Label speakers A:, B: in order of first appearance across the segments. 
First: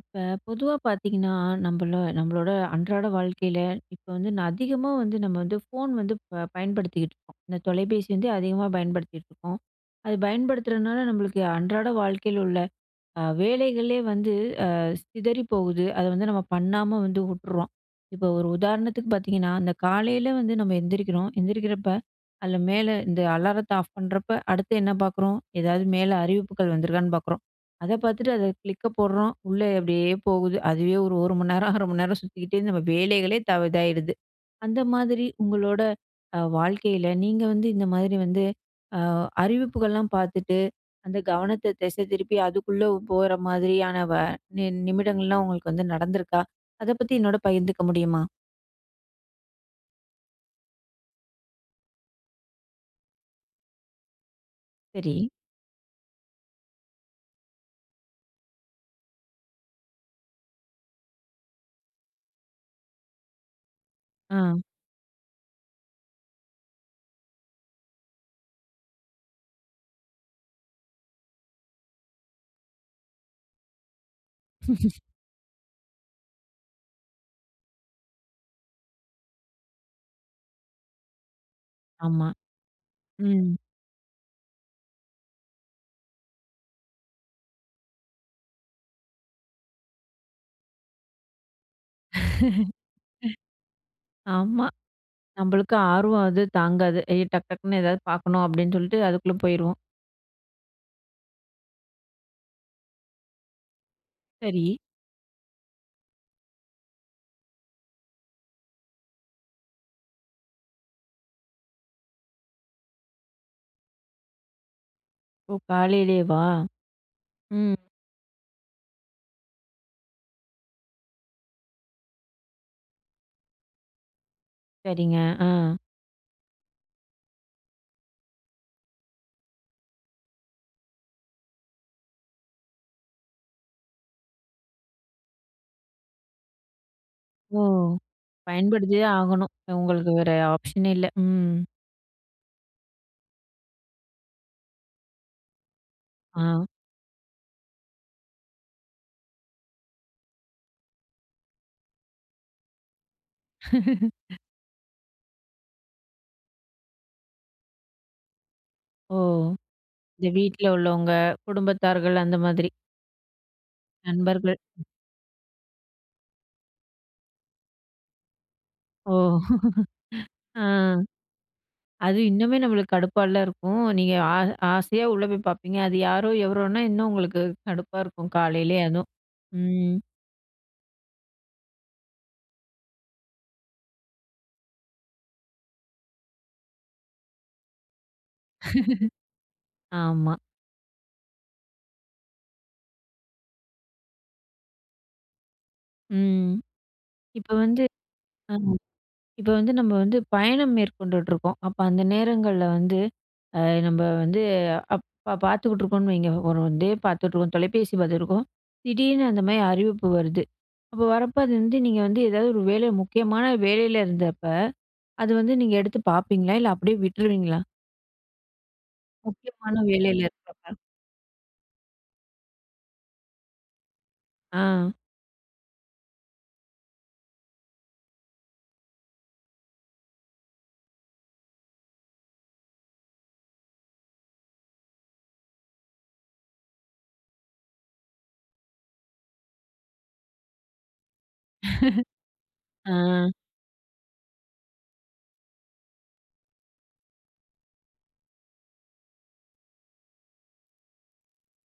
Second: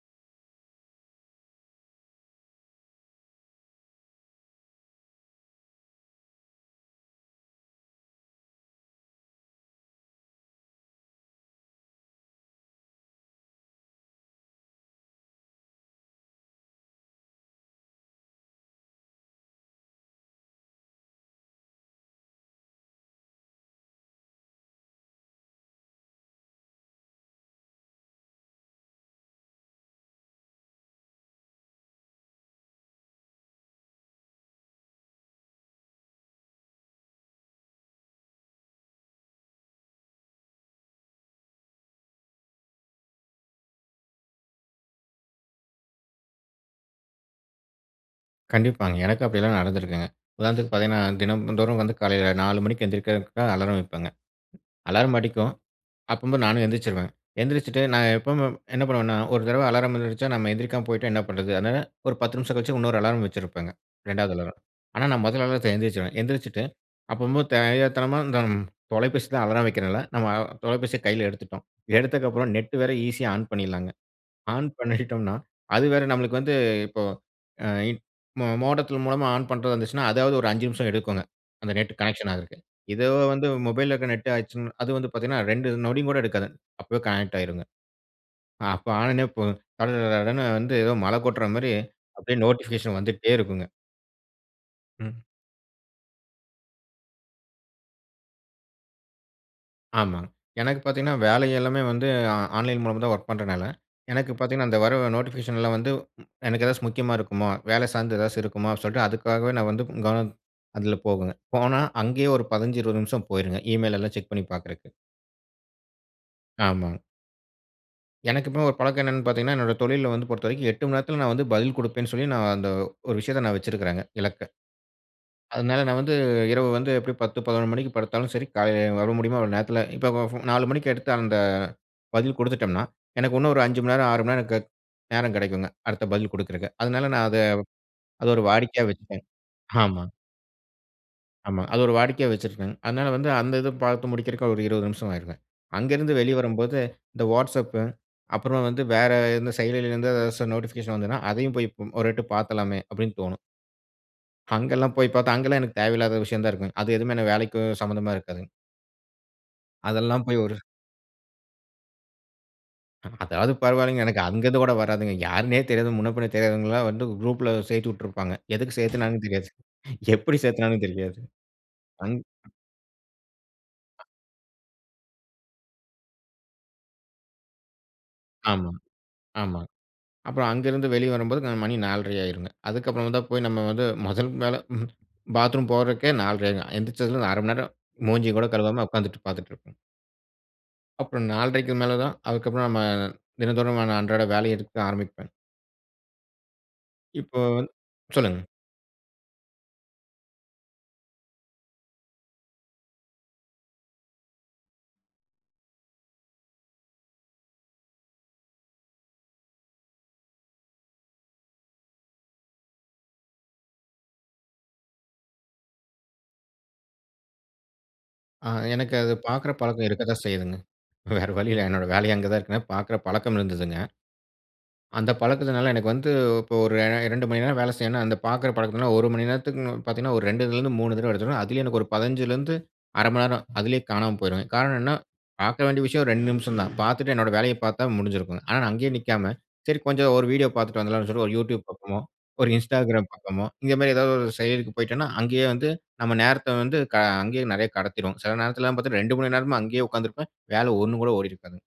A: இப்ப பொதுவா பார்த்தீங்கன்னா, நம்பள நம்மளோட அன்றாட வாழ்க்கையில இப்போ வந்து, அதிகமா வந்து நம்ம வந்து ஃபோன் வந்து பயன்படுத்திகிட்டு இருக்கோம். இந்த தொலைபேசி வந்து அதிகமா பயன்படுத்திகிட்டு இருக்கோம், அது பயன்படுத்துறனால நம்மளுக்கு அன்றாட வாழ்க்கையில் உள்ள வேலைகளே வந்து அ சிதறி போகுது. அதை வந்து நம்ம பண்ணாம வந்து உட்ர்றோம். இப்போ ஒரு உதாரணத்துக்கு பார்த்தீங்கன்னா, அந்த காலையில் வந்து நம்ம எந்திரிக்கிறோம். எந்திரிக்கிறப்ப, அதில மேலே இந்த அலாரத்தை ஆஃப் பண்ணுறப்போ, அடுத்து என்ன பார்க்குறோம், ஏதாவது மேலே அறிவிப்புகள் வந்துருக்கான்னு பார்க்குறோம். அதை பார்த்துட்டு, அதை கிளிக்கப் போடுறோம். உள்ளே அப்படியே போகுது. அதுவே ஒரு 1 மணி நேரம், 0.5 மணி நேரம் சுத்திக்கிட்டே நம்ம வேலைகளே இதா இதாவிடுது. அந்த மாதிரி அ உங்களோட வாழ்க்கையில, நீங்க வந்து இந்த மாதிரி வந்து அறிவிப்புகள்லாம் பார்த்துட்டு, அந்த கவனத்தை திசை திருப்பி அதுக்குள்ளே போகிற மாதிரியான வ நின் நிமிடங்கள்லாம் உங்களுக்கு வந்து நடந்துருக்கா, அதை பத்தி என்னோட பகிர்ந்துக்க முடியுமா?
B: கண்டிப்பாங்க. எனக்கு அப்படியலாம் நடந்திருக்குங்க. உதாரணத்துக்கு பார்த்தீங்கன்னா, தினந்தோறும் வந்து காலையில 4 மணிக்கு எந்திரிக்கிறதுக்காக அலாரம் வைப்பேங்க.
A: சரி.
B: அலார்ம் அடிக்கும் அப்பம்போ, நானு எந்திரிச்சுருவே. எந்திரிச்சுட்டு, நா எப்பவுமே என் என்ன பண்ணுவேன்னா, ஒரு தடவ அலாரம் வந்துருச்சா, நம்ம எந்திரிக்காம போய்ட்டா என்ன பண்ணுறது, அதனால ஒரு 10 நிமிஷம் கழிச்சு இன்னொரு அலார்ம் வச்சிருப்பேங்க, 2வது
A: ஆ.
B: அலாரம்.ஆனா நா முத அலாரத்தில எந்திரிச்சுடுவேன். எந்திரிச்சுட்டு, அப்பம்போ தெரியாத்தனமா இந்த தொலைபேசி தா அலாரம் வைக்கிறேன் இல்ல, நம்ம தொலைபேசிய கையில எடுத்துட்டோம். எடுத்ததுக்கப்புற நெட் வேற ஈஸியா ஆன் பண்ணிடலாங்க. ஆன் பண்ணிட்டோனா, அது வேற நமலுக்கு வந்து இப்போ ஆ மோடத்தின் மூலமா ஆன் பண்றதா இருந்துச்சுனா, இதாவது ஒரு ஐஞ்சு நிமிஷம் எடுக்குங்க. அந்த நெட்
A: ஆமா.
B: கனெக்ஷன் ஆகுறதுக்கு. இதோ வந்து
A: ம்.
B: மொபைல்இல இருக்கிற நெட் ஆச்சுனா, அது வந்து பார்த்தீங்கன்னா ரெண்டு நொடியு கூட எடுக்காதுங்க. அப்பவே கனெக்ட் ஆகிடும்ங்க. அப்ப ஆன உடனே போ கடகடனு வந்து ஏதோ மழ கொட்ற மாதிரி அப்படியே நோட்டிபிகேஷன் வந்துகிட்டே இருக்குங்க.
A: ஆமா.
B: ம்.
A: நம்மளுக்கு ஆர்வம் அது தாங்காது. ஏ டக் டக்குன்னு எதாவது பார்க்கணும் அப்படின்னு சொல்லிட்டு அதுக்குள்ள போயிருவோம்.
B: ஆமாங், எனக்கு பாத்திங்கன்னா, வேலை எல்லாமே வந்து ஆன்லைன் மூலமா தான் வொர்க் பண்றனால, எனக்கு பார்த்திங்கன்னா,
A: சரி.
B: அந்த வர நோட்டிஃபிகேஷன்லா வந்து எனக்கு ஏதாச்சும் முக்கியமா இருக்குமோ, வேல சார்ந்து ஏதாச்சு இருக்குமோ அப்படினு சொல்லிட்டு, அதுக்காகவே நா வந்து கவனம் அதில போகுங்க, போனா அங்கேயே 1, 15, 20 நிமிஷம் போயிருங்க ஈமெயில் எல்லாம் செக் பண்ணி பார்க்கறதுக்கு.
A: ஓ! காலலையேவா?
B: ஆமாங்க.
A: ம்.
B: எனக்கு இப்போ ஒரு பழக்கம் என்னென்னு பாத்தீங்கணா, என்னோட தொழில்ல வந்து பொறுத்தவரைக்கும் 8 மணி நேரத்துல நான் வந்து பதில் குடுப்பேன்னு சொல்லி நான் அந்த ஒரு விஷயத்த நான் வெச்சுருக்குறேங்க, இலக்க.
A: சரிங்க, ஆ.
B: அதுனால நான் வந்து இரவு வந்து எப்டியும் 10, 11 மணிக்கு படுத்தாலும் சரி காலையில வர முடியுமோ அவ்வளோ நேரத்துல இப்ப 4 மணிக்கு எடுத்த அந்த பதில் குடுத்துட்டம்னா, எனக்கு இன்னும் ஒரு 5 மணி நேரம், 6 மணி நேரம், க நேரம் கிடைக்குங்க அடுத்த பதில் குடுக்குறக்கு. அதுனால நா அத
A: ஓ!
B: அத ஒரு வாடிக்கையா
A: பயன்படுத்தி தான்
B: வைச்சுட்டேங்க.
A: ஆகணும், உங்களுக்கு
B: ஆமாங்க
A: வேற ஆப்ஷனே இல்ல.
B: ஆமா.
A: ம்.
B: அது ஒரு வாடிக்கையா வெச்சுருக்கங்க. அதனால வந்து அந்த இது பாத்து முடிக்குறதுக்கு ஒரு 20 நிமிஷம் ஆயிருங்க. அங்க இருந்து வெளிய
A: ஆ.
B: வரும்போது, இந்த Whatsapp அப்புறம் வந்து வேற எந்த செயலிலருந்து எதாச்சும் ஓரு நோட்டிபிகேஷன் வந்ததுனா, அதயும் போய் ஒரு எட்டு பாத்துரலாமே அப்டினு தோணும். அங்கெல்லாம் போய் பாத்தா, அங்கெல்லாம் எனக்கு தேவயில்லாத விஷயம் தான் இருக்கும். அது எதுவுமே வேலைக்கும் சம்மந்தமா இருக்காதுங்க.
A: ஓ!
B: அதெல்லாம்
A: இந்த
B: போய் ஒரு
A: வீட்ல உள்ளவங்க, குடும்பத்தார்கள் அந்த மாதிரி?
B: அதாவது பரவாயில்லங்க. எனக்கு அங்க
A: நண்பர்கள்
B: இருந்து கூட வராதுங்க. யார்னே தெரியாது. முன்ன பின்ன தெரியாதவங்கலாம் வந்து குரூப்ல சேத்து உட்டுருப்பாங்க. எதுக்கு
A: ஓ!
B: சேத்தாங்கணு தெரியாது. எப்டி
A: ஆ.
B: சேத்தாங்கணு தெரியாது அந்
A: அது இன்னுமே நம்மளுக்கு கடுப்பாலா இருக்கும்,
B: அ
A: நீங்க ஆ ஆசையா உள்ள போய் பாப்பீங்க. அது யாரோ, எவரோனா இன்னும் உங்களுக்கு கடுப்பா இருக்கும்
B: ஆமாங்க,
A: காலலையே அதுவும்.
B: ஆமா.
A: ம்.
B: அப்புறம் அங்கருந்து வெளிய வரும்போது மணி 4.30 ஆயிருங்க. அதுக்கப்புறம் தான் போய் நம்ம வந்து மொதல் வேல பாத்ரூம் போறதுக்கே 4.30 ஆயிருங்க. எழுந்திருச்சதும் ஓரு 1/2 மணி நேரம் மூஞ்சியும் கூட கழுவாம உட்கார்ந்துட்டு பாத்துட்டு இருப்பேங்க.
A: ஆமா.
B: அப்புறம் 4 1/2 மேல தான். அதுக்கு அப்புறம் நம்ம தினந்தோறும் அன்றாட வேலைய எடுக்க ஆரம்பிப்பேன்.
A: ம்.
B: இப்போ
A: இப்ப வந்து
B: சொல்லுங்க.
A: அ இப்ப வந்து நம்ம வந்து பயணம் மேற்கொண்டுட்ருக்கோம். அப்போ அந்த நேரங்கள்ல வந்து அ நம்ம வந்து அப்ப பார்த்துக்கிட்டுருக்கோம்னு வைங்க. ஒரு டிவி பார்த்துட்ருக்கோம், தொலைபேசி பார்த்துருக்கோம். திடீர்னு அந்த மாரி அறிவிப்பு வருது. அப்போ வரப்போ அது வந்து நீங்க வந்து ஏதாது ஒரு வேலை முக்கியமான வேலையில இருந்தப்ப. அது வந்து நீங்க எடுத்து பார்ப்பீங்களா இல்ல அப்டியே விட்ருவீங்களா?
B: ஆ. எனக்கு அது பார்க்குற
A: முக்கியமான
B: பழக்கம் இருக்கத்தான்
A: வேலையில
B: செய்யுதுங்க.
A: இருக்கிறாங்க.
B: வேற வழியில்ல. என்னோட வேலையே அங்க தான் இருக்குதுங்க. பார்க்குற பழக்கம் இருந்ததுங்க.
A: ஆ.
B: அந்த பழக்கத்துனால எனக்கு வந்து இப்போ ஒரு 2 மணி நேரம் வேலை செய்யணும்னா. அந்த பார்க்குற பழக்கத்தினால 1 மணி நேரத்துக்கு பார்த்தீங்கன்னா ஒரு 2 ல இருந்து 3 தடவ எடுத்துடுவேன். அதிலேயும் எனக்கு ஒரு 15 லேந்து 1/2 மணி நேரம், அதிலேயே காணாம போயிருவேன். காரணம் என்னனா பார்க்க வேண்டிய விஷயம் ஒரு 2 நிமிஷம் தான். பார்த்துட்டு என்னுடைய வேலைய பார்த்தா முடிஞ்சிடும். ஆனா, நான் அங்கேயே நிக்காம சரி கொஞ்சம் ஒரு வீடியோ பார்த்துட்டு வந்துடலாம்னு சொல்லி. ஒரு YouTube பார்ப்போமோ, ஒரு
A: ஆ.
B: Instagram பார்ப்போமோ. இந்த மாரி ஏதாது ஒரு செயலிக்கு போய்ட்டேனா அங்கேயே வந்து நம்ம நேரத்த வந்து க அங்கேயே நிறைய கடத்திடுவோம். சில நேரத்துல பார்த்தீன்னா 2 மணி நேரமா அங்கேயே உட்கார்ந்திருப்பேன். வேல ஒன்னு கூட ஓடியிருக்காது.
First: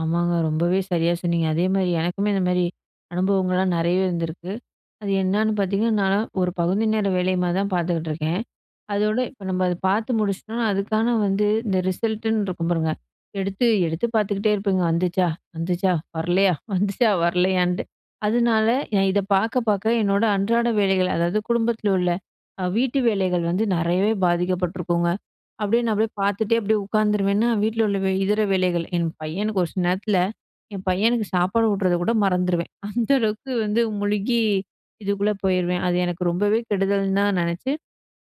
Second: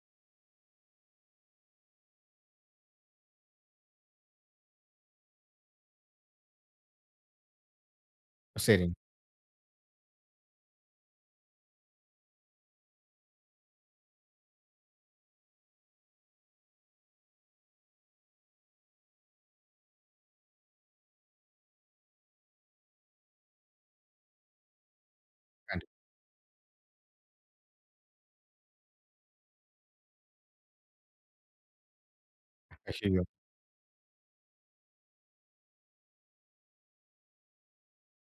A: ஆமாங்க. ரொம்பவே சரியா சொன்னீங்க. அதேமாரி, எனக்குமே இந்த மாரி அனுபவங்கள்லாம் நிறையவே இருந்திருக்கு. அது என்னான்னு பார்த்தீங்கன்னா, நான்லாம் ஒரு பகுதி நேர வேலைமா தான் பார்த்துக்கிட்டுருக்கேன்.
B: சரிங்க.
A: அதோட இப்ப நம்ம அத பார்த்து முடிச்சிட்டோம்னா, அதுக்கான வந்து இந்த ரிசல்ட்டுன்னு இருக்கும் பாருங்க எடுத்து எடுத்து பார்த்துக்கிட்டே இருப்பேங்க. வந்துச்சா? வந்துச்சா? வரலையா? வந்துச்சா? வரலையான்ட்டு. அதனால எ இத பார்க்க பார்க்க என்னோட அன்றாட வேலைகள். அதாவது, குடும்பத்தில் உள்ள அ வீட்டு வேலைகள் வந்து நிறையவே பாதிக்கப்பட்டிருக்குங்க. அப்டியே
B: கண்டிப்
A: நான் அப்டியே பார்த்துட்டே அப்டியே உட்காந்துருவேன்னா. வீட்ல உள்ள வே இதர வேலைகள், என் பையனுக்கு ஒரு சில நேரத்தில என் பையனுக்கு சாப்பாடு ஊட்டுறத கூட மறந்துருவேன். அந்த
B: அய்யய்யோ!
A: அளவுக்கு வந்து முழுகி இதுக்குள்ள போயிருவேன். அது எனக்கு ரொம்பவே கெடுதல்ன்னு தான் நினைச்சு,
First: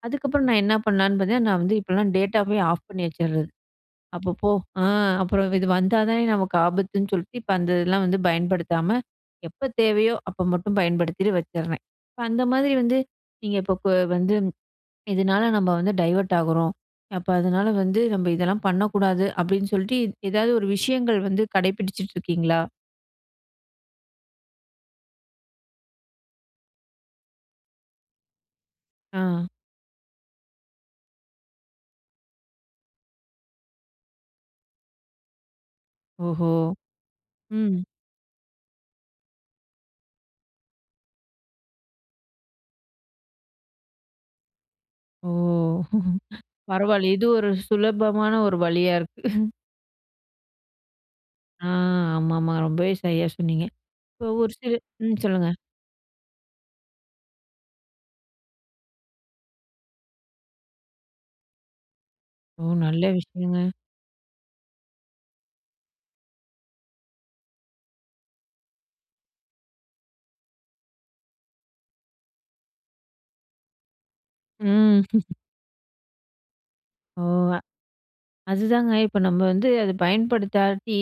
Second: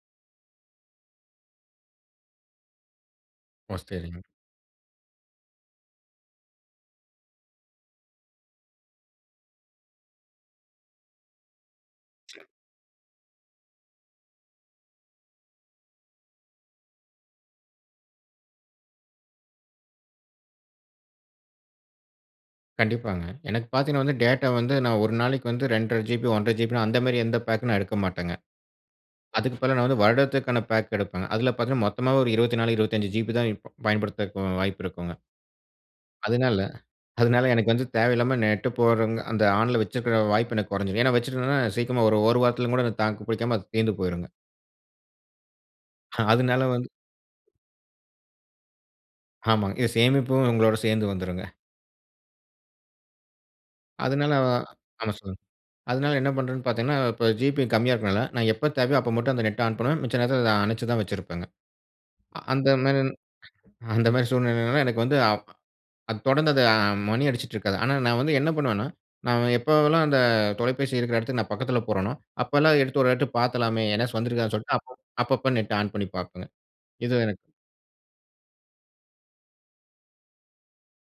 A: அதுக்கப்புறம் நான் என்ன பண்ணலாம்ன்னு பார்த்தேன்னா, நான் வந்து இப்போலாம் டேட்டாவே ஆஃப் பண்ணி வச்சறது.
B: ஒ! சரிங்க.
A: அப்பப்போ, அ அப்புறம் இது வந்தா தானே நமக்கு ஆபத்துன்னு சொல்லிட்டு, இப்ப அந்த இதெல்லாம் வந்து பயன்படுத்தாம, எப்ப தேவையோ, அப்ப மட்டும் பயன்படுத்திட்டு வச்சறேன். இப்ப அந்த
B: சரி.
A: மாரி வந்து, நீங்க இப்ப ப வந்து இதனால நம்ம வந்து டைவர்ட் ஆகுறோம். அப்ப அதனால வந்து நம்ம இதெல்லாம் பண்ணக்கூடாது அப்டின்னு சொல்லிட்டு, எதாவது ஒரு விஷயங்கள் வந்து கடைப்பிடிச்சிட்டு இருக்கீங்களா?
B: கண்டிப்பாங்க. எனக்கு பார்த்தீங்கனா வந்து, டேட்டா வந்து நான் 1 நாளைக்கு வந்து 2 1/2 ஜிபி, 1 1/2 ஜிபி அந்த மாரி எந்த பேக்கும் நான் எடுக்க மாட்டேங்க.
A: ஆ.
B: அதுக்கு பதிலா நான் வந்து வருடத்திற்கான பேக் எடுப்பங்க. அதில பார்த்தீங்கனா, மொத்தமாவே ஒரு 24, 25 ஜிபி தான் இப் பயன்படுத்தறுதுக்கு வாய்ப்பு இருக்குங்க.
A: ஓஹோ!
B: அதுனால அதுனால எனக்கு
A: ம்.
B: வந்து தேவையில்லாம நெட் போடுறவங்க, அந்த ஆன்ல வைச்சுக்கிற வாய்ப்பு எனக்கு குறைஞ்சுரும். ஏனா, வைச்சிருந்த சீக்கிரமா ஒரு 1 வாரத்தில கூட தாக்கு பிடிக்காம அது தீர்ந்து போயுருங்க.
A: ஓ!
B: ஆ. அதனால வந்து
A: பரவால இது ஒரு சுலபமான ஒரு வழியா இருக்கு.
B: ஆமாங்க. இது சேமிப்பும் உங்களோட சேர்ந்து வந்துரும்ங்க.
A: ஆ. ஆமாமா. ரொம்பவே சரியா சொன்னீங்க. இப்ப
B: அதுனால.
A: ஒரு
B: அ
A: சில
B: ஆமா
A: ம்
B: சொல்லுங்க
A: சொல்லுங்க.
B: அதுனால என்ன பண்றேன்னு பார்த்தீங்கன்னா, இப்ப ஜிபி கம்மியா இருக்கறனால நான் எப்ப தேவையோ அப்ப மட்டும் அந்த Net ஆன் பண்ணுவேன். மிச்ச நேரத்துல அத அனச்சு தான் வச்சிருப்பேங்க. ஆ.
A: ஓ!
B: அந்த மாரி
A: நல்ல விஷயங்க.
B: அந்த மாரி சூழ்நிலைனால எனக்கு வந்து, அ அத தொடர்ந்து அது அ மணி அடிச்சிட்டுருக்காது. ஆனா, நான் வந்து என்ன பண்ணுவனா, நான் எப்போவலாம் அந்த தொலைபேசி இருக்குற இடத்துக்கு நான் பக்கத்துல போறனோ, அப்பலாம் எடுத்து ஒரு எட்டு பார்த்தலாமே என்னாச்சு வந்திருக்காதுன்னு சொல்ட்டு
A: ம்.
B: அப்பப்போ Net ஆன் பண்ணி பார்ப்பேங்க. இது
A: ஓ!
B: எனக்கு
A: அதுதாங்க. இப்ப நம்ம வந்து அத பயன்படுத்தாட்டி,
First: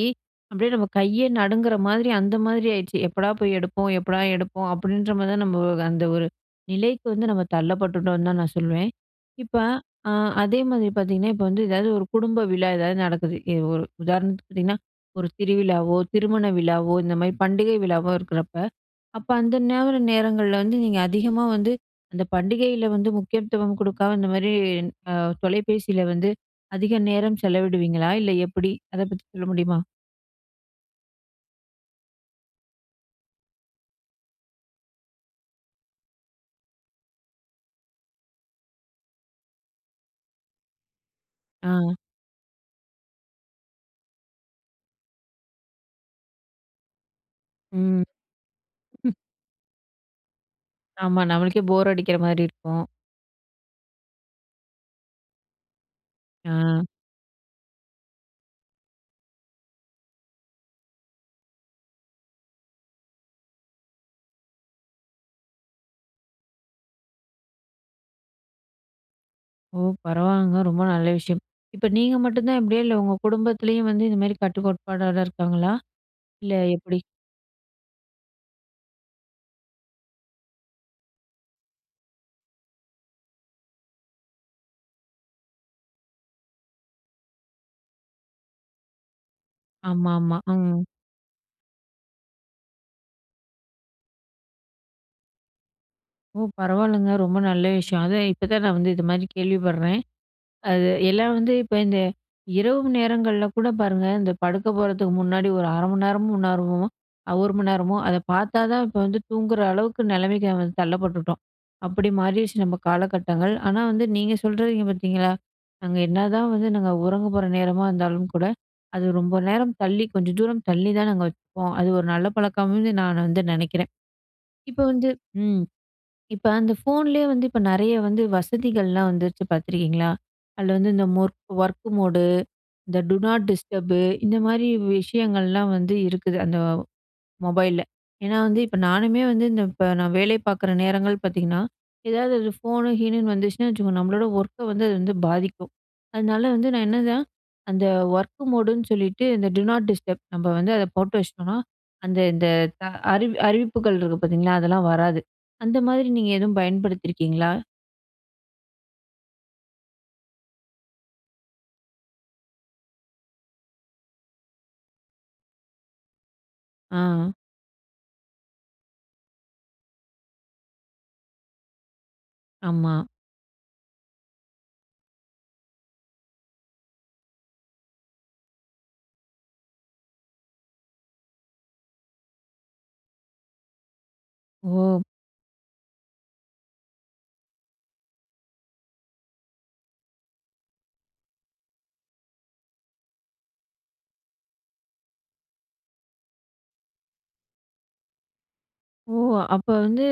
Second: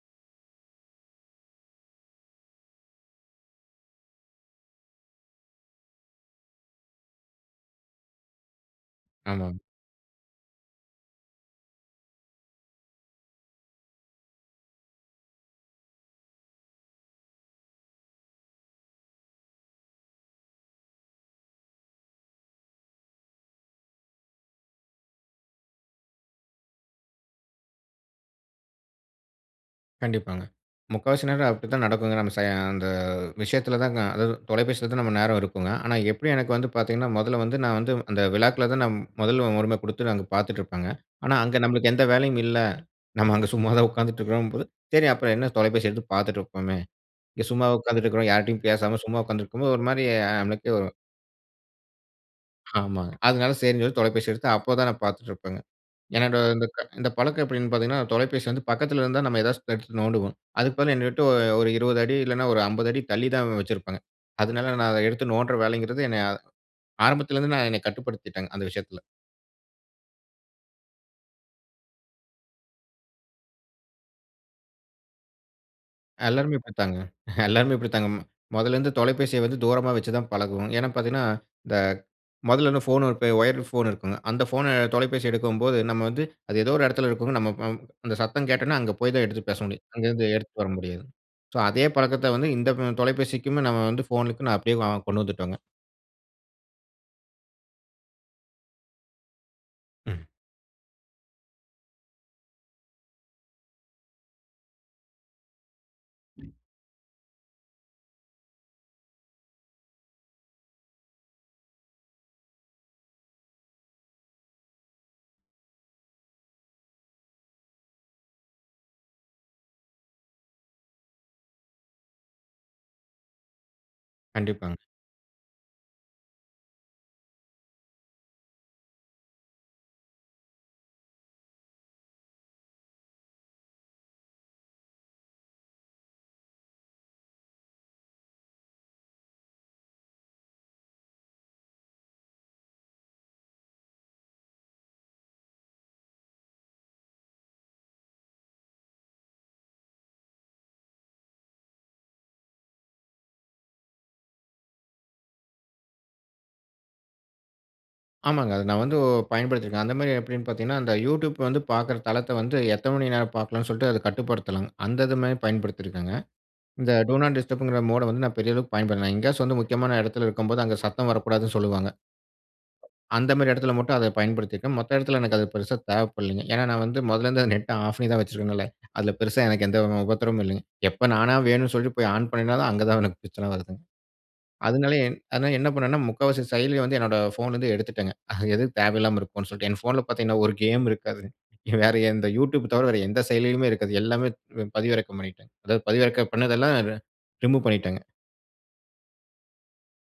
A: அப்டியே நம்ம கைய நடுங்குற மாரி, அந்த மாதிரி ஆயிடுச்சு. எப்படா போய் எடுப்போம்? எப்படா எடுப்போம்? அப்டின்ற மாரி தான், நம்ப அந்த ஒரு நிலைக்கு வந்து நம்ம தள்ளப்பட்டுட்டோம்னு தான் நான் சொல்லுவேன். இப்ப
B: ஆமாங்க.
A: அ அதேமாரி பார்த்தீங்கன்னா, இப்ப வந்து எதாது ஒரு குடும்ப விழா எதாது நடக்குது. எ ஒரு உதாரணத்துக்கு பார்த்தீங்கன்னா, ஒரு திருவிழாவோ, திருமண விழாவோ, இந்த மாரி பண்டிகை விழாவோ இருக்குறப்ப, அப்ப அந்த நோர நேரங்கள்ல வந்து நீங்க அதிகமா வந்து, அந்த பண்டிகையில வந்து முக்கியத்துவம் குடுக்காம இந்த மாரி, அ தொலைபேசியில வந்து அதிக நேரம் செலவிடுவீங்களா? இல்ல எப்டி? அத பத்தி சொல்ல முடியுமா?
B: கண்டிப்பாங்க. முக்காவாசி நேரம் அப்டிதான் நடக்குங்க. நம்ம ச அந்த விஷயத்துல தாங்க. அதா தொலைபேசியில தான் நம்ம நேரம் இருக்குங்க. ஆனா, எப்டியும் எனக்கு வந்து பார்த்தீங்கன்னா மொதல்ல வந்து, நான் வந்து அந்த விழாக்கள்தான் நான் முதல்ல உரிம குடுத்து அங்க பார்த்துட்டு இருப்பேங்க. ஆனா, அங்க நம்மளுக்கு
A: ஆ.
B: எந்த வேலையும் இல்ல. நம்ம அங்க சும்மாதான் உட்காந்துட்டு இருக்கிறோம்னு போது, சரி அப்புறம் என்ன தொலைபேசி எடுத்து பார்த்துட்டுருப்போமே. இங்க சும்மா
A: ம்.
B: உட்காந்துட்டு இருக்கிறோம். யார்ட்டயும் பேசாம சும்மா உட்காந்துருக்கும்போது ஒரு மாரி ஆ நம்மளுக்கே ஒரு
A: ஆமா. நம்மளுக்கே போர் அடிக்கிற மாரி இருக்கும்.
B: ஆமாங்க. அதுனால சரின்னு சொல்லி தொலைபேசி எடுத்து அப்போ தான் நான் பார்த்துட்டு இருப்பேங்க. என்னட்ட இந்த
A: ஆ.
B: க பழக்கம் எப்டின்னு பார்த்தீங்கன்னா, தொலைபேசி வந்து பக்கத்துல இருந்தா, நம்ம ஏதாச்சு எடுத்து நோண்டுவோம். அதுக்கு பதிலா என்ன விட்டு ஒ ஒரு 20 அடி இல்லனா, ஒரு 50 அடி தள்ளி தான் வச்சிருப்பாங்க. அதுனால நான் அத எடுத்து நோண்ட்ற வேலைங்கிறது, என்னைய ஆரம்பத்துல இருந்து என்னைய கட்டுப்படுத்திட்டங்க அந்த விஷயத்துல.
A: ஓ! பரவால்லங்க. ரொம்ப நல்ல விஷயம். இப்ப நீங்க மட்டும் தான் இப்டியா? இல்ல உங்க குடும்பத்லயும் வந்து இந்த மாதிரி கட்டு கோட்பாடாதான் இருக்காங்களா? இல்ல
B: எல்லாருமே இப்டி தாங்க.
A: எப்டி?
B: எல்லாருமே இப்டி தாங்க. மொதல்லேருந்து தொலைபேசிய வந்து தூரமா வச்சு தான் பழகுவோம். ஏன்னா பார்த்தீங்கன்னா, இந்த மொதல்லேருந்து ஃபோன் ஒயர் ஃபோன் இருக்குங்க, அந்த ஃபோன தொலைபேசி எடுக்கும்போது நம்ம வந்து அது ஏதோ ஒரு எடத்துல இருக்கும்ங்க, நம்ம நம் அந்த சத்தம் கேட்டன்னா அங்கே போய் தான் எடுத்து பேச முடியும். அங்கேருந்து
A: ஆமாமா.
B: எடுத்துட்டு வர
A: ம்.
B: முடியாதுங். ஸோ அதே பழக்கத்த வந்து இந்த தொலைபேசிக்குமே நம்ம வந்து ஃபோனுக்கு நான் அப்டியே வ கொண்டு வந்துட்டோங்க.
A: ஓ! பரவால்லங்க, ரொம்ப நல்ல விஷயம். அதான் இப்ப தான் நான் வந்து இது மாதிரி கேள்விப்பட்றேன்.
B: ம்.
A: அது எல்லாம் வந்து இப்ப இந்த இரவு நேரங்கள்ல கூட பாருங்க, இந்த படுக்க போறதுக்கு முன்னாடி, ஒரு 1/2 மணி நேரமும் நேரமும், 1 மணி நேரமோ, அத பார்த்தா தான் இப்ப வந்து தூங்குற அளவுக்கு நெலமைக்கு வந்து தள்ளப்பட்டுட்டோம். அப்டி மாறிருச்சு நம்ம காலகட்டங்கள். ஆனா வந்து நீங்க சொல்றீங்க பார்த்தீங்களா, நாங்க என்னதான் வந்து நாங்க உறங்க போற நேரமா இருந்தாலும் கூட, அது ரொம்ப நேரம் தள்ளி கொஞ்சம் தூரம் தள்ளி தான் நாங்க வச்சுப்போம். அது ஒரு நல்ல பழக்கம்னு நான் வந்து நெனைக்கிறேன். இப்ப
B: கண்டிப்பாங்க.
A: வந்து ம். இப்ப அந்த ஃபோன்லயே வந்து இப்ப நெறைய வந்து வசதிகள்லாம் வந்துருச்சு பார்த்துருக்கீங்களா? அதுல வந்து இந்த மொர்க் ஒர்க் மோடு இந்த டு நாட் டிஸ்டர்பு இந்த மாரி விஷயங்கள்லாம் வந்து இருக்குது அந்த மொபைல்ல. ஏன்னா வந்து இப்ப நானுமே வந்து இந்த இப்ப நான் வேலை பார்க்குற நேரங்கள் பார்த்தீங்கன்னா, ஏதாவது ஒரு ஃபோன் கீனுன்னு வந்துச்சுனா வச்சுக்கோங்க, நம்மளோட ஒர்க்க வந்து அது வந்து பாதிக்கும். அதனால வந்து நான் என்னதான் அந்த ஒர்க் மோடு ன்னு சொல்லிட்டு இந்த டு நாட் டிஸ்டப் நம்ம வந்து அத போட்டு வச்சிட்டோம்னா, அந்த இந்த அறி அறிவிப்புகள் இருக்கு பார்த்தீங்களா? அதெல்லாம் வராது. அந்த மாரி நீங்க எதுவும் பயன்படுத்திருக்கீங்களா?
B: ஆமாங்க. அத நா வந்து பயன்படுத்திருக்கே. அந்த மாரி எப்படினு பார்த்தீங்கனா, அந்த Youtube வந்து பாக்கிற தளத்த வந்து எத்தன மணி நேர பாக்கலானு சொல்ட்டு, அத கட்டுப்படுத்தலாங்க. அந்த இது மரி பயன்படுத்தி இருக்கேங்க. இந்த டோ
A: ஆ.
B: நாட் டிஸ்டப்ங்கிற மோட வந்து நா பெரிய அளவுக்கு பயன்படுத்தல. எங்கேயாச்சு வந்து முக்கியமான எடத்தில இருக்கும்போது, அங்க சத்தம் வரக்கூடாதுனு சொல்வாங்க.
A: ஆமா.
B: அந்த மாரி இடத்தில மட்டு அத பயன்படுத்திருக்கே. மத்த இடத்தில எனக்கு அது பெருசா தேவப்படலினங்க. ஏன நா வந்து முதல்ல இருந்து நெட்ட ஆஃப் பண்ணி தான் வச்சிருக்கிறனாலே. அதுல பெருசா எனக்கு எந்த உபத்திரமும் இல்லங்க.எப்ப நானா வேணுனு சொல்ட்டு போய் ஆன் பண்ணினாலும், அங்க தா எனக்கு பிரச்சன வருதுங்க. அதனா,
A: ஓ.
B: அதனால என்ன பண்ணுவேன்னா, முக்காவாசி செயலிய வந்து என்னுடைய போன்ல இருந்து எடுத்துட்டேங்க. அது எதுக்கு தேவயில்லாம இருக்குனு சொல்ட்டு. என் போன்ல பார்த்தீங்கனா, ஒரு கேம் இருக்காது. வேற எந்த Youtube தவிர, வேற எந்த செயலியிலுமே இருக்காது. எல்லாமே பதிவிறக்கம் பண்ணிடேங்க. அதாவது, பதிவிறக்கம் பண்ணது எல்லா ரிமூவ் பண்ணிடேங்க.
A: ஓ அப்ப வந்து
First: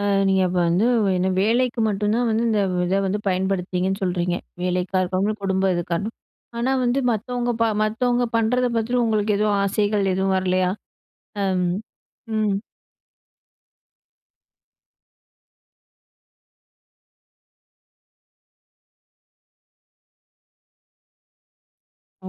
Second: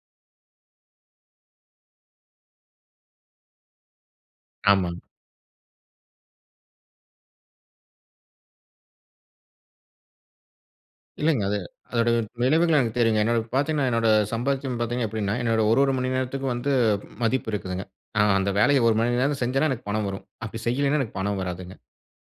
A: அ நீங்க அப்ப வந்து என்ன வேலைக்கு மட்டு தான் வந்து இந்த இத வந்து பயன்படுத்துனீங்கன்னு சொல்றீங்க. வேலைக்கா
B: ஆமாங்க.
A: இருக்கட்டு குடும்ப இதுக்காரணம். ஆனா வந்து மத்தவங்க மத்தவங்க பண்ணுறத பத்தி உங்களுக்கு எதுவும் ஆசைகள் எதுவும் வரலையா?
B: இல்லங்க அது,
A: ஆம்
B: அதனுடைய
A: ம்.
B: விளைவுகள் எனக்கு தெரியுங்க என்ன பார்த்தீங்கனா, என்னுடைய சம்பாத்தீயம் பார்த்தீங்க எப்படினா, என்னுடைய ஒரு ஒரு மணி நேரத்திற்கு வந்து மதிப்பு இருக்குதுங்க. நா அந்த வேலைய ஒரு மணி நேரத்தில செஞ்சனா எனக்கு பணம் வரும். அப்படி செய்யலனா எனக்கு பணம் வராதுங்க.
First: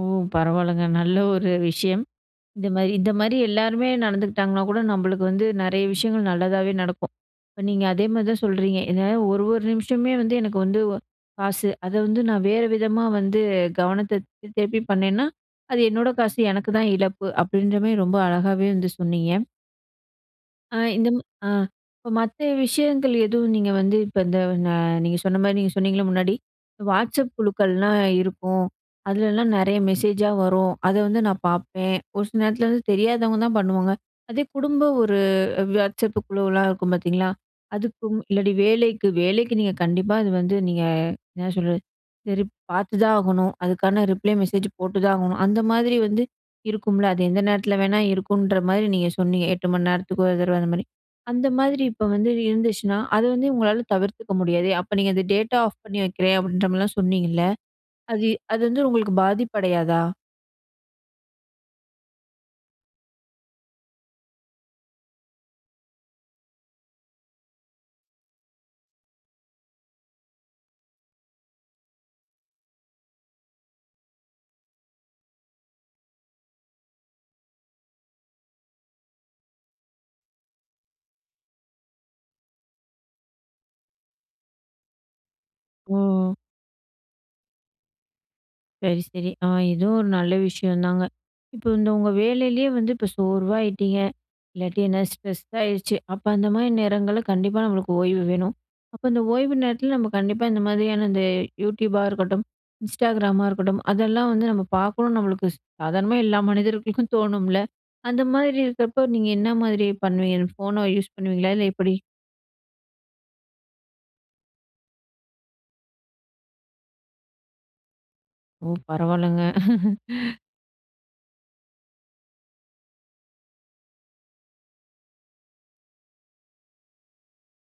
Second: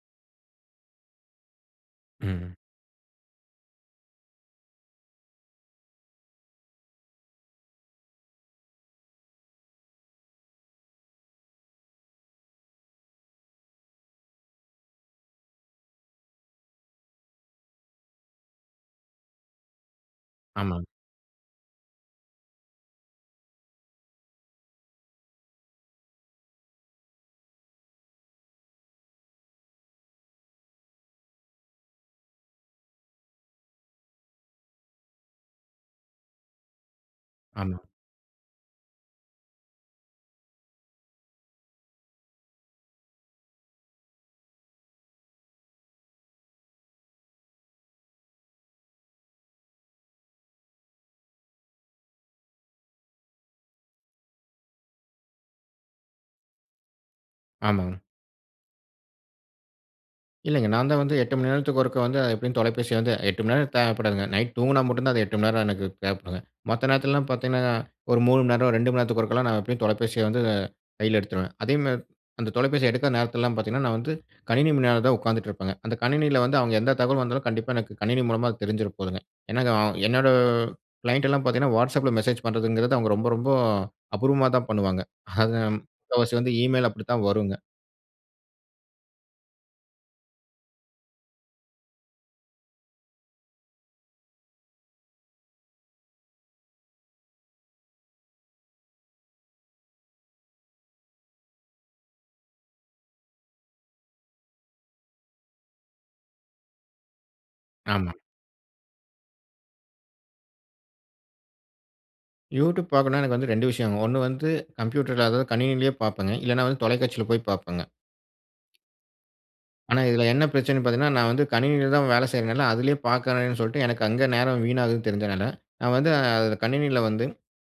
A: ஓ! பரவால்லங்க. நல்ல ஒரு விஷயம்
B: ம்.
A: இந்த மாரி இந்த மாரி எல்லாருமே நடந்துக்கிட்டாங்கனா கூட நம்மளுக்கு வந்து நெறய விஷயங்கள் நல்லதாவே நடக்கும். இப்ப நீங்க அதே மாரி தான் சொல்கிறீங்க. என்ன ஒரு ஒரு நிமிஷமே வந்து எனக்கு வந்து வ காசு. அத வந்து நான் வேறு விதமா வந்து கவனத்த திருப்பி பண்ணேன்னா அது என்னோட காசு. எனக்கு தான் இழப்பு. அப்படின்ற மாரி ரொம்ப அழகாவே வந்து சொன்னீங்க. ஆ
B: ஆமாங்க.
A: இந்த ஆ இப்ப மத்த விஷயங்கள் எதுவும் நீங்க வந்து இப்ப இந்த ஆ நீங்க சொன்ன மாரி நீங்க சொன்னீங்களே முன்னாடி வாட்ஸ்சப் குழுக்கள்லாம் இருக்கும். அதுலலாம் நெறய மெசேஜா வரும் அத வந்து நான் பார்ப்பேன், ஒரு சில நேரத்துல வந்து தெரியாதவங்க தான் பண்ணுவாங்க. அதே குடும்ப ஒரு வாட்ஸ்சப் குழுவலாம் இருக்கும் பாத்தீங்களா.
B: ஆமா.
A: அதுக்கும் இல்லாட்டி வேலைக்கு வேலைக்கு நீங்க கண்டிப்பா அது வந்து நீங்க என்ன சொல்றது சரி பாத்துதான் ஆகணும் அதுக்கான ரிப்ளே மெசேஜ் போட்டுதான் ஆகணும். அந்த மாதிரி வந்து இருக்கும்ல அது எந்த நேரத்துல வேணா இருக்குன்ற மாரி நீங்க சொன்னீங்க, 8 மணி நேரத்துக்கு ஒரு தடவை அந்த மாரி அந்த மாரி இப்போ வந்து இருந்துச்சுன்னா அது வந்து உங்களால தவிர்த்துக்க முடியாதே. அப்ப நீங்க அந்த டேட்டா ஆஃப் பண்ணி வைக்குறேன் அப்படின்ற மாரிலாம் சொன்னீங்கல்ல
B: ஆமாங்க.
A: அது அது வந்து உங்களுக்கு பாதிப்படையாதா?
B: இல்லைங்க, நான் தான் வந்து 8 மணி நேரத்துக்கு ஒருக்கா வந்து, எப்படியும் தொலைபேசிய வந்து 8 மணி நேரம் தேவைப்படாதுங்க. நைட் தூங்கினா மட்டும் தான் அது 8 மணிநேரம் எனக்கு தேவைப்படுங்க. மற்ற நேரத்துலலாம் பார்த்தீங்கன்னா, ஒரு 3 மணிநேரம், 2 மணி நேரத்துக்கு ஒருக்கலாம் நான் எப்டியும் தொலைபேசிய வந்து கையில எடுத்துருவேன். அதேமாதிரி அந்த தொலைபேசிய எடுக்காத நேரத்துலலாம் பார்த்தீங்கன்னா, நான் வந்து கணினி முன்னால தான் உட்காந்துட்டு இருப்பேங்க. அந்த கணினியில வந்து அவங்க எந்த தகவல் வந்தாலும், கண்டிப்பா எனக்கு கணினி மூலமா அது தெரிஞ்சிட போகுதுங்க. ஏன்னா என்னோட க்ளைண்ட்லாம் பார்த்தீங்கன்னா, வாட்ஸ்அப்பில மெசேஜ் பண்ணுறதுங்கிறது அவங்க ரொம்ப, ரொம்ப அபூர்வமா தான் பண்ணுவாங்க. அது முக்காவாசி
A: ம்.
B: வந்து ஈமெயில் அப்டித்தான் வரும்ங்க.
A: சரி, சரி. அ இதுவும் அ ஒரு நல்ல விஷயம்தாங்க. இப்ப இந்த உங்க வேலையிலேயே வந்து இப்ப சோர்வா ஆயிட்டிங்க இல்லாட்டி என்ன ஸ்ட்ரெஸ் ஆயிடுச்சு, அப்போ அந்த மாதிரி நேரங்களில கண்டிப்பா நம்மளுக்கு ஓய்வு வேணும். அப்போ இந்த ஓய்வு நேரத்தில நம்ம கண்டிப்பா இந்த மாதிரியான, இந்த யூடியூபா இருக்கட்டும், இன்ஸ்டாகிராமா இருக்கட்டும், அதெல்லாம் வந்து நம்ம பார்க்கணும். நம்மளுக்கு சாதாரணமா எல்லா மனிதர்களுக்கும் தோணும்ல?
B: ஆமா.
A: அந்த மாதிரி இருக்கிறப்போ, நீங்க என்ன மாதிரி பண்ணுவீங்க? ஃபோன்ன யூஸ் பண்ணுவீங்களா? இல்ல எப்டி?
B: யூட்யூப் பார்க்கணும்னா, எனக்கு வந்து 2 விஷயம்ங்க. 1 வந்து கம்ப்யூட்டர்ல அதாவது கணினியிலேயே பார்ப்பேன்ங்க. இல்லைனா வந்து தொலைக்காட்சியில போய் பார்ப்பேங்க.
A: ஓ! பரவால்லங்க.
B: ஆனா, இதில என்ன பிரச்சனைன்னு பார்த்தீங்கன்னா, நான் வந்து கணினியில தான் வேல செய்றதுனால அதிலேயே பார்க்கறேன்னு சொல்லிட்டு, எனக்கு அங்கே நேரம் வீணாகுதுன்னு தெரிஞ்சனால, நான் வந்து அதில கணினியில் வந்து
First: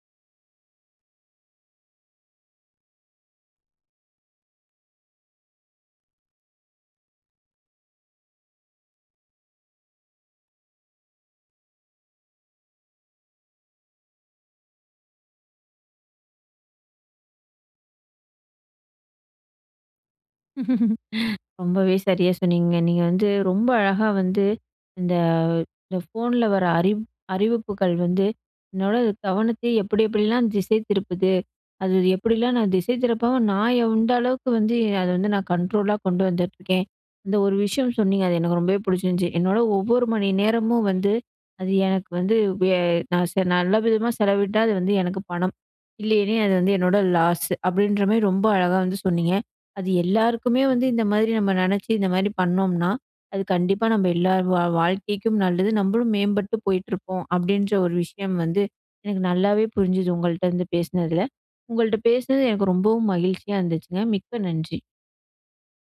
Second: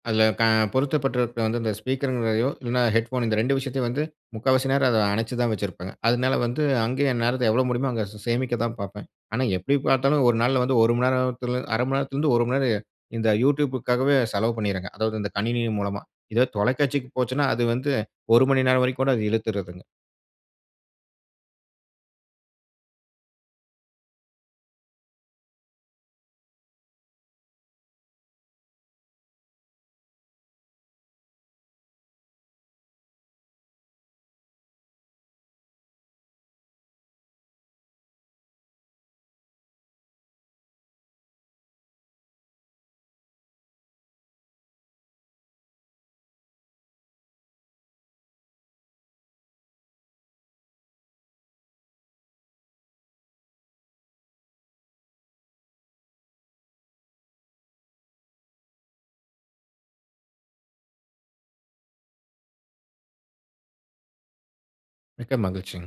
B: அதில க பொருத்தப்பட்டு இருக்க வந்து இந்த ஸ்பீக்கர்ங்கிறதையோ இல்லைனா, ஹெட்போன் இந்த 2 விஷயத்தையும் வந்து முக்கால்வாசி நேரம் அதை அனைச்சு தான் வச்சிருப்பேங்க. அதனால வந்து அங்கேயே என் நேரத்த எவ்வளோ முடியுமோ அங்கே சே சேமிக்க தான் பார்ப்பேன். ஆனா எப்டி பார்த்தாலும் ஒரு நாள்ல வந்து 1 மணி நேரத்தில, 1/2 மணி நேரத்திலேருந்து 1 மணிநேரம் இந்த யூட்யூப்க்காகவே செலவு பண்ணிர்றேனுங்க. அதாவது இந்த கணினி மூலமா. இதே தொலைக்காட்சிக்கு போச்சுனா, அது வந்து 1 மணி நேரம் வரைக்கும் கூட அது இழுத்துறுதுங்க.
A: ரொம்பவே சரியா சொன்னீங்க, நீங்க வந்து ரொம்ப அழகா வந்து இந்த இந்த ஃபோன்ல வர்ற அறி -அறிவிப்புகள் வந்து என்னோட கவனத்தை எப்டி, எப்டிலாம் திசை திருப்புது? அது எப்டிலாம் நான் திசை திருப்பாம நான் எந்த அளவுக்கு வந்து, அத வந்து நான் கண்ட்ரோல்லா கொண்டு வந்துட்ருக்கேன்? இந்த ஒரு விஷயம் சொன்னீங்க, அது எனக்கு ரொம்பவே பிடிச்சிருந்துச்சு. "என்னோட ஒவ்வொரு மணி நேரமும் வந்து அது எனக்கு வந்து வே நான் சே நல்ல விதமா செலவிட்டா அது வந்து எனக்கு பணம். இல்லனா அது வந்து என்னோட லாஸ்" அப்டின்ற மாதிரி ரொம்ப அழகா வந்து சொன்னீங்க. அது எல்லாருக்குமே வந்து இந்த மாதிரி நம்ம நினைச்சு, இந்த மாதிரி பண்ணோம்னா, அது கண்டிப்பா நம்ம எல்லார் வா வாழ்க்கைக்கும் நல்லது. நம்மளும் மேம்பட்டு போயிட்டுருப்போம் அப்டின்ற ஒரு விஷயம் வந்து எனக்கு நல்லாவே புரிஞ்சுது. உங்கள்ட்டருந்து பேசினதில. உங்கள்ட்ட பேசினது எனக்கு ரொம்பவும் மகிழ்ச்சியா இருந்துச்சுங்க. மிக்க நன்றி.
B: மிக்க மகிழ்ச்சிங்க.